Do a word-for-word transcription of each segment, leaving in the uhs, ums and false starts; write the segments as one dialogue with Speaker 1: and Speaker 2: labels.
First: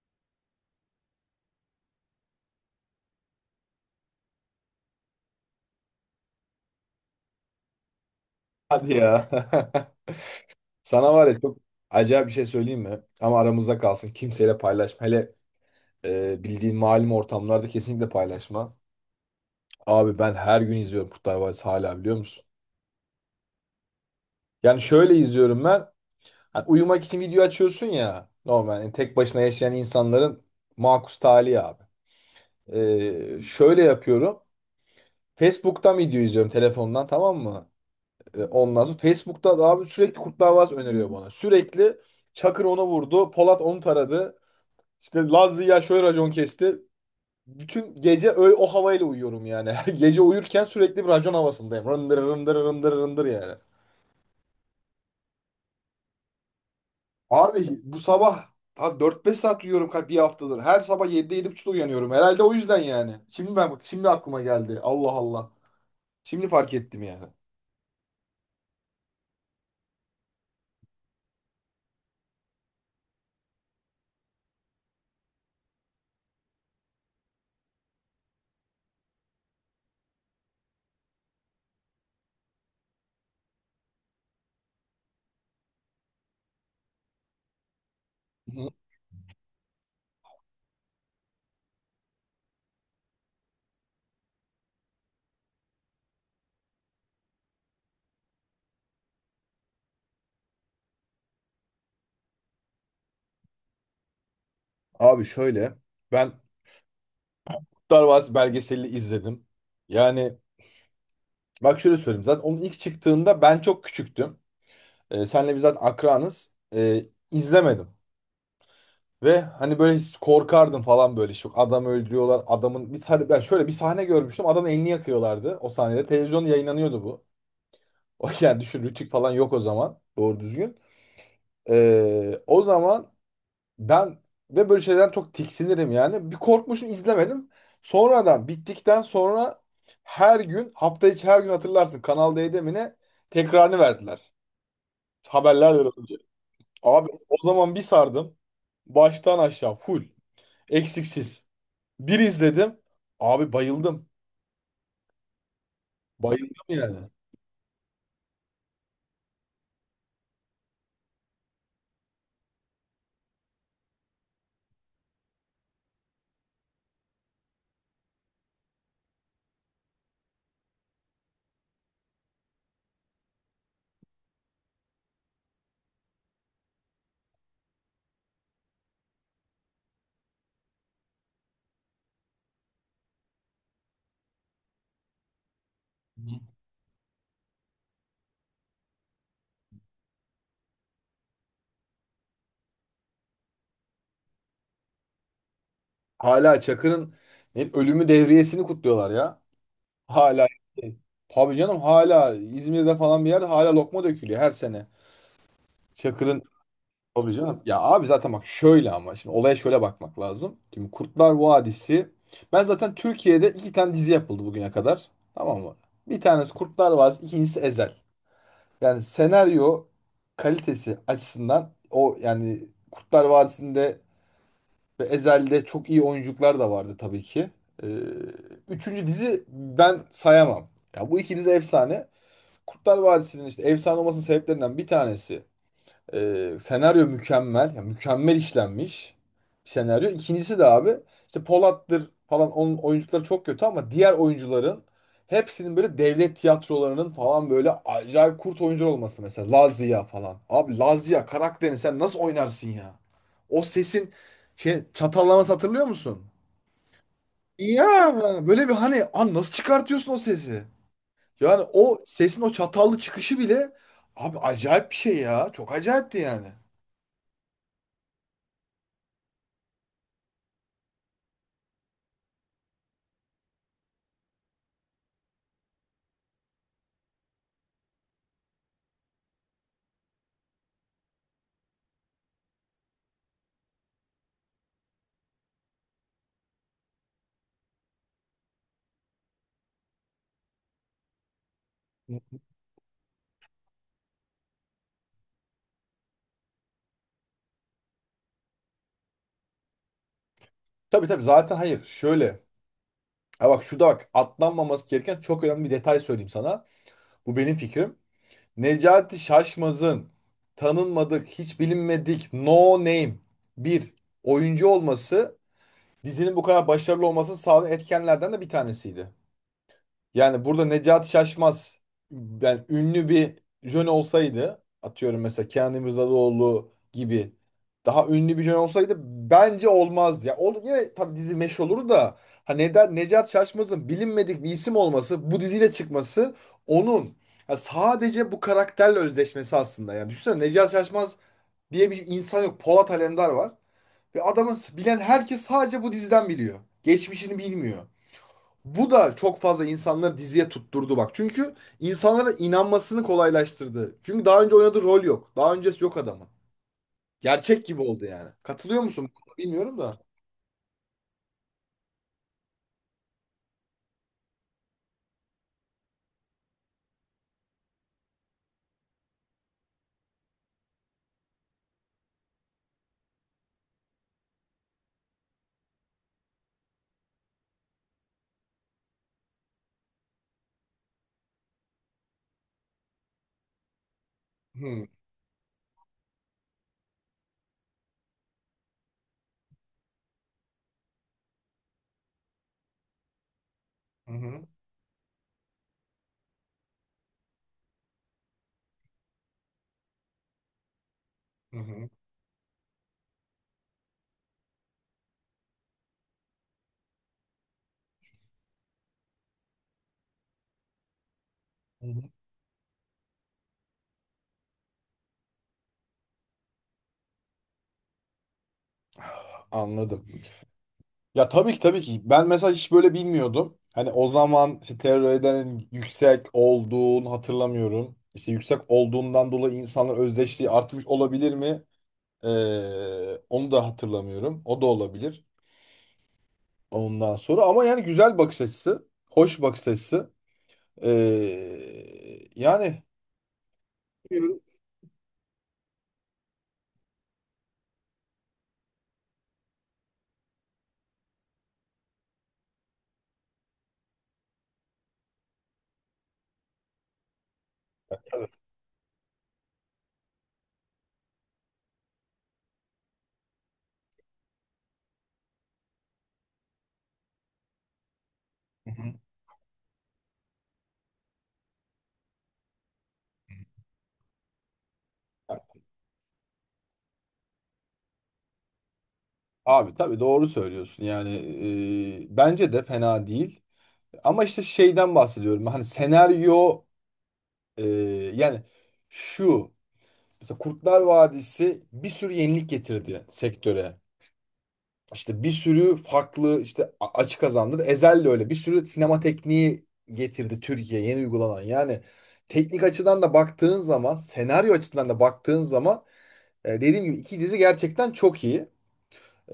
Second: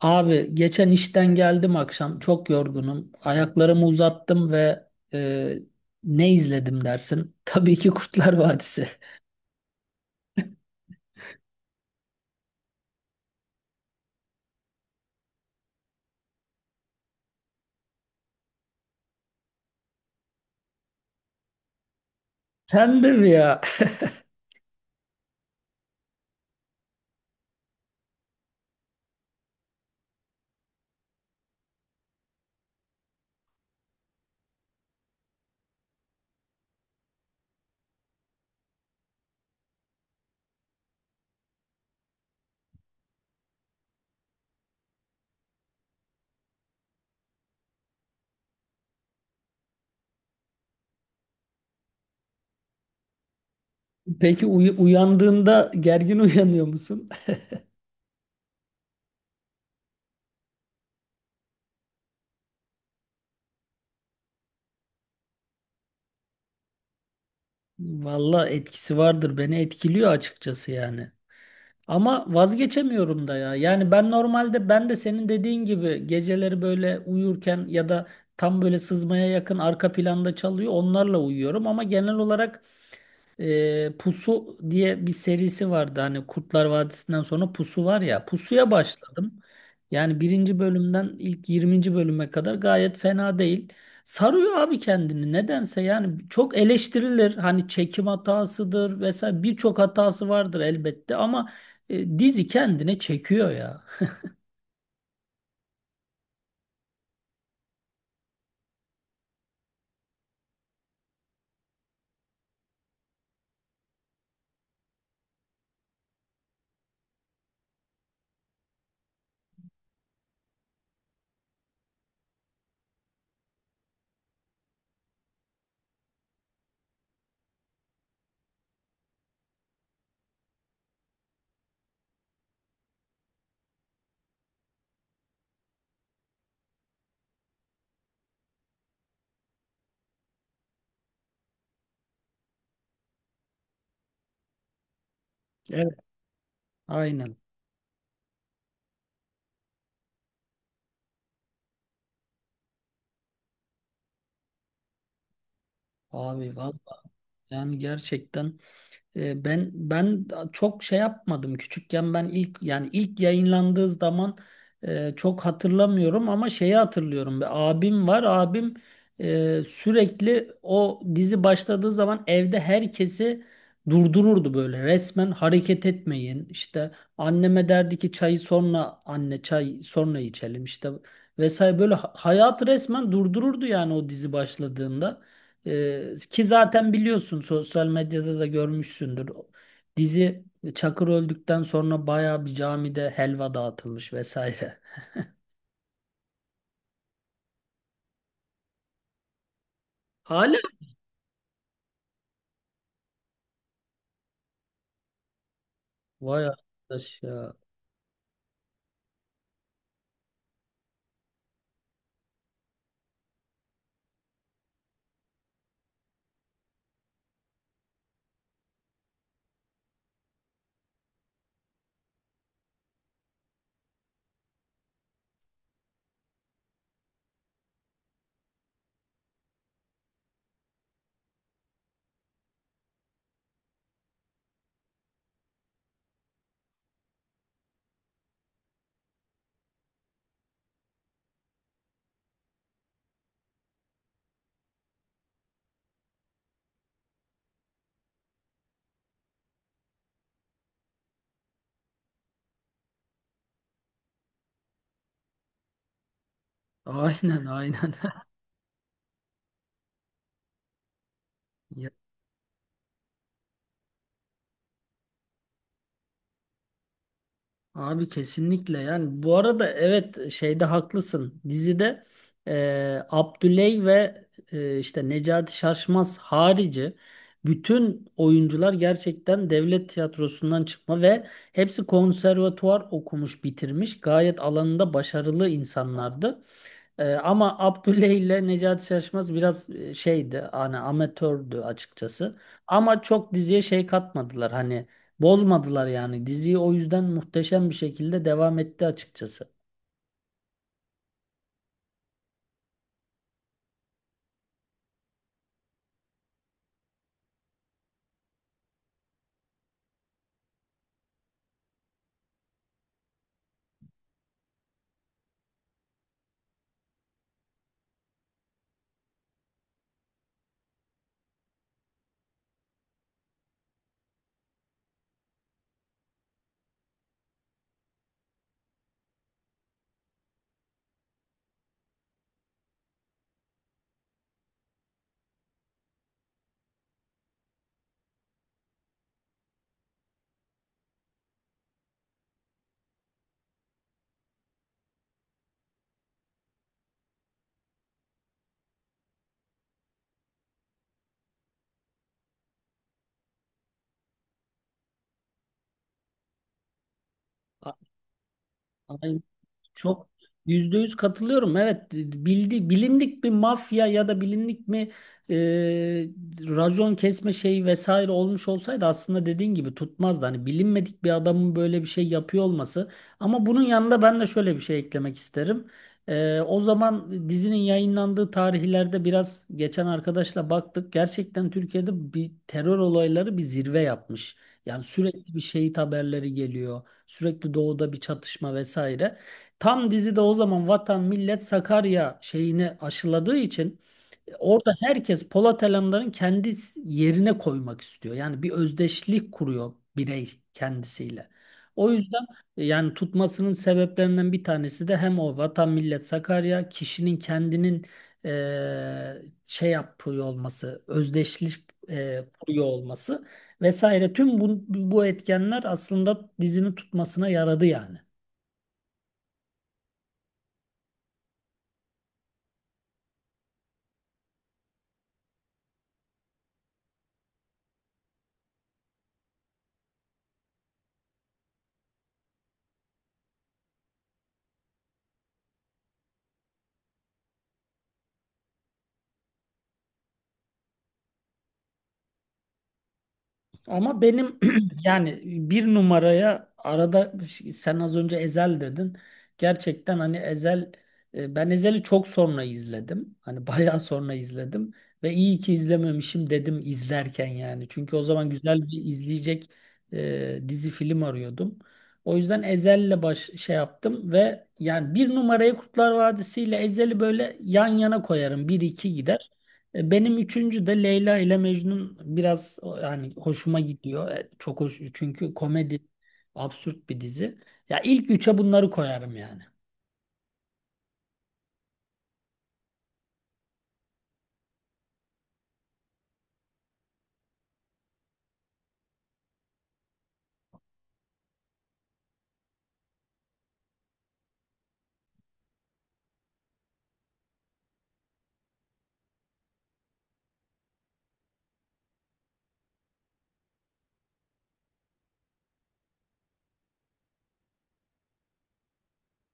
Speaker 1: Abi geçen işten geldim akşam çok yorgunum. Ayaklarımı uzattım ve e, ne izledim dersin? Tabii ki Kurtlar Vadisi.
Speaker 2: Hadi ya. Sana var ya çok acayip bir şey söyleyeyim mi? Ama aramızda kalsın. Kimseyle paylaşma. Hele e, bildiğin malum ortamlarda kesinlikle paylaşma. Abi ben her gün izliyorum Kurtlar Vadisi hala, biliyor musun?
Speaker 1: Sen de mi ya?
Speaker 2: Yani şöyle izliyorum ben. Hani uyumak için video açıyorsun ya. Normal yani, tek başına yaşayan insanların makus tali abi. E, şöyle yapıyorum. Facebook'tan video izliyorum telefondan, tamam mı? E, ondan sonra Facebook'ta da abi sürekli Kurtlar Vadisi öneriyor bana. Sürekli Çakır onu vurdu, Polat onu taradı. İşte Laz Ziya şöyle racon kesti. Bütün gece öyle o havayla uyuyorum yani. Gece uyurken sürekli bir racon havasındayım. Rındır rındır rındır rındır yani.
Speaker 1: Peki uy- uyandığında gergin uyanıyor musun?
Speaker 2: Abi bu sabah ha, dört beş saat uyuyorum kalp bir haftadır. Her sabah yedide yedi 7.30'da uyanıyorum. Herhalde o yüzden yani. Şimdi ben bak, şimdi aklıma geldi. Allah Allah. Şimdi fark ettim yani.
Speaker 1: Valla etkisi vardır. Beni etkiliyor açıkçası yani. Ama vazgeçemiyorum da ya. Yani ben normalde ben de senin dediğin gibi geceleri böyle uyurken ya da tam böyle sızmaya yakın arka planda çalıyor onlarla uyuyorum ama genel olarak e, Pusu diye bir serisi vardı. Hani Kurtlar Vadisi'nden sonra Pusu var ya.
Speaker 2: Hı.
Speaker 1: Pusu'ya başladım. Yani birinci bölümden ilk yirminci bölüme kadar gayet fena değil. Sarıyor abi kendini nedense yani çok eleştirilir hani çekim hatasıdır vesaire birçok hatası vardır elbette ama e, dizi kendine çekiyor ya.
Speaker 2: Abi şöyle, ben Kurtlar Vadisi belgeselini izledim. Yani bak şöyle söyleyeyim, zaten onun ilk çıktığında ben çok küçüktüm. E, senle biz zaten akranız. E, izlemedim. Ve hani böyle his- korkardım falan böyle. Şu adam, öldürüyorlar. Adamın bir sahne, ben şöyle bir sahne görmüştüm. Adamın elini yakıyorlardı o sahnede. Televizyonda yayınlanıyordu bu. O yani düşün, Rütük falan yok o zaman. Doğru düzgün. E, o zaman ben, ve böyle şeyden çok tiksinirim yani. Bir korkmuşum, izlemedim. Sonradan bittikten sonra her gün, hafta içi her gün, hatırlarsın Kanal D'de mi ne, tekrarını verdiler. Haberlerle.
Speaker 1: Evet.
Speaker 2: Abi o
Speaker 1: Aynen
Speaker 2: zaman bir sardım. Baştan aşağı full. Eksiksiz. Bir izledim. Abi bayıldım.
Speaker 1: abi
Speaker 2: Bayıldım yani.
Speaker 1: vallahi yani gerçekten. E, Ben ben çok şey yapmadım küçükken ben ilk yani ilk yayınlandığı zaman, e, çok hatırlamıyorum ama şeyi hatırlıyorum. Bir abim var, abim e, sürekli o dizi başladığı zaman evde herkesi durdururdu, böyle resmen hareket etmeyin işte, anneme derdi ki çayı sonra, anne çay sonra içelim işte, vesaire, böyle ha- hayatı resmen durdururdu yani o dizi başladığında. Ee,
Speaker 2: Hı.
Speaker 1: ki zaten biliyorsun sosyal medyada da görmüşsündür. Dizi Çakır öldükten sonra bayağı bir camide helva dağıtılmış vesaire.
Speaker 2: Hala Çakır'ın yani ölümü devriyesini kutluyorlar ya. Hala.
Speaker 1: Hala.
Speaker 2: Tabii canım, hala İzmir'de falan bir yerde hala lokma dökülüyor her sene. Çakır'ın.
Speaker 1: Vay arkadaş
Speaker 2: Tabii
Speaker 1: ya.
Speaker 2: canım. Ya abi zaten bak şöyle, ama şimdi olaya şöyle bakmak lazım. Şimdi Kurtlar Vadisi. Ben zaten Türkiye'de iki tane dizi yapıldı bugüne kadar, tamam mı? Bir tanesi Kurtlar Vadisi, ikincisi Ezel. Yani senaryo kalitesi açısından o yani, Kurtlar Vadisi'nde ve Ezel'de çok iyi oyuncular da vardı tabii ki. Ee, Üçüncü dizi ben sayamam. Ya bu iki dizi efsane. Kurtlar Vadisi'nin işte efsane olmasının sebeplerinden bir tanesi, ee, senaryo mükemmel. Ya mükemmel işlenmiş bir senaryo. İkincisi de abi, işte Polat'tır falan onun oyuncuları çok kötü, ama diğer oyuncuların hepsinin böyle devlet tiyatrolarının falan böyle acayip kurt oyuncu olması mesela. Lazia falan. Abi Lazia karakterini sen nasıl oynarsın ya? O sesin şey, çatallaması, hatırlıyor musun?
Speaker 1: Aynen
Speaker 2: Ya
Speaker 1: aynen.
Speaker 2: böyle bir hani, an nasıl çıkartıyorsun o sesi? Yani o sesin o çatallı çıkışı bile abi, acayip bir şey ya. Çok acayipti yani.
Speaker 1: Abi kesinlikle, yani bu arada evet şeyde haklısın, dizide e, Abdüley ve, e, işte Necati Şaşmaz harici bütün oyuncular gerçekten devlet tiyatrosundan çıkma ve hepsi konservatuvar okumuş bitirmiş gayet alanında başarılı insanlardı. Ee, ama Abdülle ile Necati Şaşmaz biraz e, şeydi, hani amatördü açıkçası. Ama çok diziye şey katmadılar, hani bozmadılar yani diziyi, o yüzden muhteşem bir şekilde devam etti açıkçası.
Speaker 2: Tabii tabii, zaten hayır. Şöyle. Ha bak şurada bak, atlanmaması gereken çok önemli bir detay söyleyeyim sana. Bu benim fikrim. Necati Şaşmaz'ın tanınmadık, hiç bilinmedik, no name bir oyuncu olması, dizinin bu kadar başarılı olmasını sağlayan etkenlerden de bir tanesiydi. Yani burada Necati Şaşmaz yani ünlü bir jön olsaydı, atıyorum mesela Kenan İmirzalıoğlu gibi daha ünlü bir jön olsaydı, bence olmazdı. Ya ol, yine tabii dizi meş olur da, ha neden Necati Şaşmaz'ın bilinmedik bir isim olması, bu diziyle çıkması, onun ya sadece bu karakterle özdeşmesi aslında. Yani düşünsene, Necati Şaşmaz diye bir insan yok. Polat Alemdar var, ve adamın bilen herkes sadece bu diziden biliyor. Geçmişini bilmiyor. Bu da çok fazla insanları diziye tutturdu bak. Çünkü insanlara inanmasını kolaylaştırdı. Çünkü daha önce oynadığı rol yok. Daha öncesi yok adamın. Gerçek
Speaker 1: A-
Speaker 2: gibi oldu yani. Katılıyor musun?
Speaker 1: Aynen.
Speaker 2: Bilmiyorum da.
Speaker 1: Çok yüzde yüz katılıyorum. Evet, bildi, bilindik bir mafya ya da bilindik mi e, racon kesme şeyi vesaire olmuş olsaydı aslında dediğin gibi tutmazdı. Hani bilinmedik bir adamın böyle bir şey yapıyor olması. Ama bunun yanında ben de şöyle bir şey eklemek isterim. E, o zaman dizinin yayınlandığı tarihlerde biraz geçen arkadaşla baktık. Gerçekten Türkiye'de bir terör olayları bir zirve yapmış. Yani
Speaker 2: Hı
Speaker 1: sürekli bir şehit haberleri geliyor. Sürekli doğuda bir çatışma vesaire. Tam dizide o zaman Vatan Millet Sakarya şeyini aşıladığı için e,
Speaker 2: hı,
Speaker 1: orada herkes Polat Alemdar'ın kendi yerine koymak istiyor. Yani bir özdeşlik kuruyor birey kendisiyle.
Speaker 2: hı hı.
Speaker 1: O yüzden e, yani tutmasının sebeplerinden bir tanesi de hem o Vatan Millet Sakarya kişinin kendinin eee, şey yapıyor olması, özdeşlik
Speaker 2: Hı. Hı.
Speaker 1: eee, kuruyor olması vesaire. Tüm bu, bu etkenler aslında dizinin tutmasına yaradı yani.
Speaker 2: Anladım. Ya tabii ki, tabii ki. Ben mesela hiç böyle bilmiyordum. Hani o zaman işte terörlerin yüksek olduğunu hatırlamıyorum. İşte yüksek olduğundan dolayı insanların özdeşliği artmış olabilir mi? Ee, onu da hatırlamıyorum. O da olabilir. Ondan sonra ama, yani güzel bakış açısı, hoş bakış açısı. Ee, yani.
Speaker 1: Ama benim
Speaker 2: Hı
Speaker 1: yani bir numaraya arada, sen az önce Ezel dedin. Gerçekten hani Ezel, e, ben Ezel'i çok sonra izledim. Hani bayağı sonra izledim ve iyi ki izlememişim dedim izlerken yani. Çünkü o zaman güzel bir izleyecek e, dizi film arıyordum. O yüzden Ezel'le baş şey yaptım ve yani bir numarayı Kurtlar Vadisi ile Ezel'i böyle yan yana koyarım. Bir
Speaker 2: hı.
Speaker 1: iki gider. E, Benim üçüncü de Leyla ile Mecnun biraz o- yani hoşuma gidiyor. E, Çok hoş çünkü komedi, absürt bir dizi. Ya ilk üçe bunları koyarım yani.
Speaker 2: Abi tabii doğru söylüyorsun. Yani e, bence de fena değil. Ama işte şeyden bahsediyorum. Hani senaryo, e, yani şu, mesela Kurtlar Vadisi bir sürü yenilik getirdi sektöre. İşte bir sürü farklı işte, a- açı kazandı. Ezel de öyle. Bir sürü sinema tekniği getirdi Türkiye, yeni uygulanan. Yani teknik açıdan da baktığın zaman, senaryo açısından da baktığın zaman, e, dediğim gibi iki dizi gerçekten çok iyi.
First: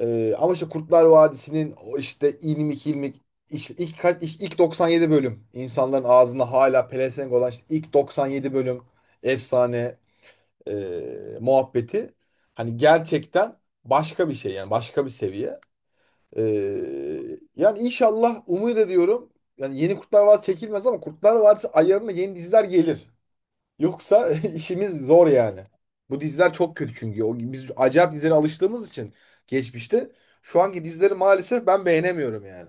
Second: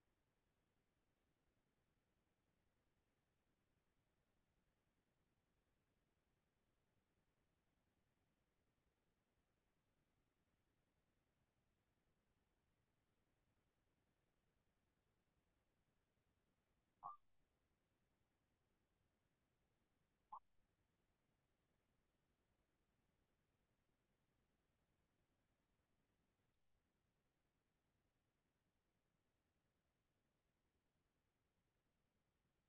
Speaker 2: E, ama işte Kurtlar Vadisi'nin o işte ilmik ilmik işte ilk, kaç, ilk, ilk doksan yedi bölüm, insanların ağzında hala pelesenk olan işte ilk doksan yedi bölüm efsane e, muhabbeti, hani gerçekten başka bir şey yani, başka bir seviye. Ee, yani inşallah umut ediyorum. Yani yeni Kurtlar Vadisi çekilmez ama Kurtlar Vadisi ayarında yeni diziler gelir. Yoksa işimiz zor yani. Bu diziler çok kötü çünkü. O, biz acayip dizilere alıştığımız için geçmişte, şu anki dizileri maalesef ben beğenemiyorum yani.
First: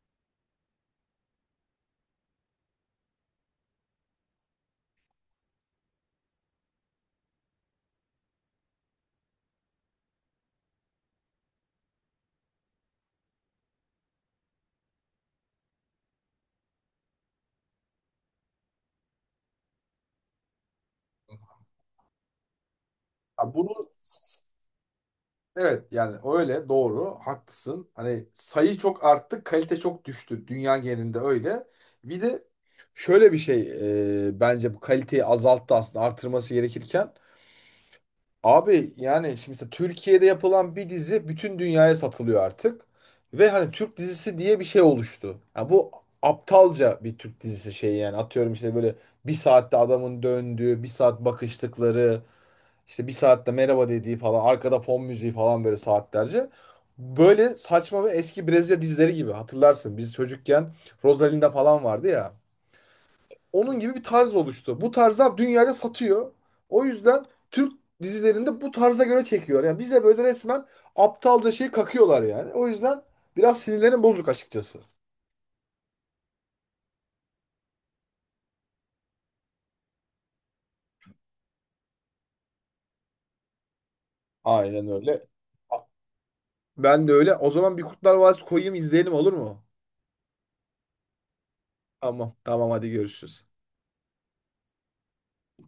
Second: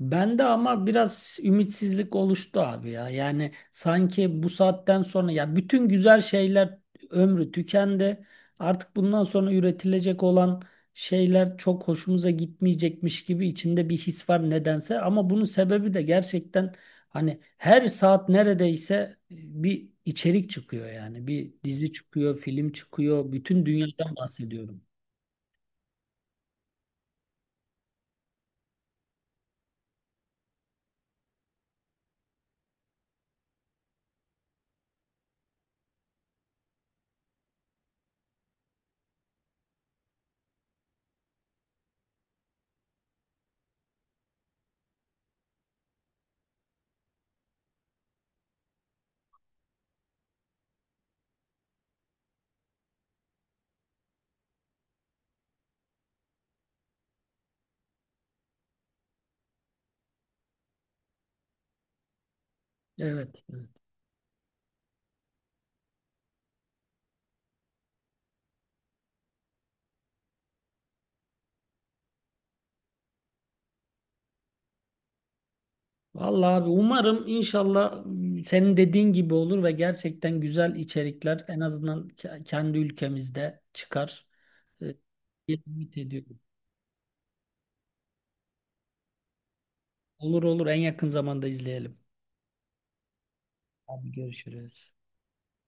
Speaker 1: Bende ama biraz ümitsizlik oluştu abi ya. Yani sanki bu saatten sonra ya bütün güzel şeyler ömrü tükendi. Artık bundan sonra üretilecek olan şeyler çok hoşumuza gitmeyecekmiş gibi içinde bir his var nedense. Ama bunun sebebi de gerçekten hani her saat neredeyse e, bir içerik çıkıyor yani. Bir dizi çıkıyor, film çıkıyor.
Speaker 2: Ya
Speaker 1: Bütün
Speaker 2: bunu,
Speaker 1: dünyadan bahsediyorum.
Speaker 2: evet yani öyle, doğru haklısın. Hani sayı çok arttı, kalite çok düştü, dünya genelinde öyle. Bir de şöyle bir şey, e, bence bu kaliteyi azalttı aslında artırması gerekirken. Abi yani şimdi mesela Türkiye'de yapılan bir dizi bütün dünyaya satılıyor artık. Ve hani Türk dizisi diye bir şey oluştu. Ya bu aptalca bir Türk dizisi şey yani. Atıyorum işte böyle bir saatte adamın döndüğü, bir saat bakıştıkları, işte bir saatte merhaba dediği falan, arkada fon müziği falan böyle saatlerce. Böyle saçma ve eski Brezilya dizileri gibi, hatırlarsın, biz çocukken Rosalinda falan vardı ya.
Speaker 1: Evet, evet.
Speaker 2: Onun gibi bir tarz oluştu. Bu tarzda dünyaya satıyor. O yüzden Türk dizilerinde bu tarza göre çekiyor. Yani bize böyle resmen aptalca şey kakıyorlar yani. O yüzden biraz sinirlerim bozuk açıkçası.
Speaker 1: Vallahi abi umarım inşallah, m, senin dediğin gibi olur ve gerçekten güzel içerikler en azından ke- kendi ülkemizde çıkar.
Speaker 2: Aynen
Speaker 1: Ee,
Speaker 2: öyle.
Speaker 1: Ümit ediyorum.
Speaker 2: Ben de öyle. O zaman bir Kurtlar Vadisi koyayım, izleyelim olur mu?
Speaker 1: Olur, olur, en yakın zamanda izleyelim.
Speaker 2: Tamam. Tamam hadi görüşürüz.
Speaker 1: Abi görüşürüz.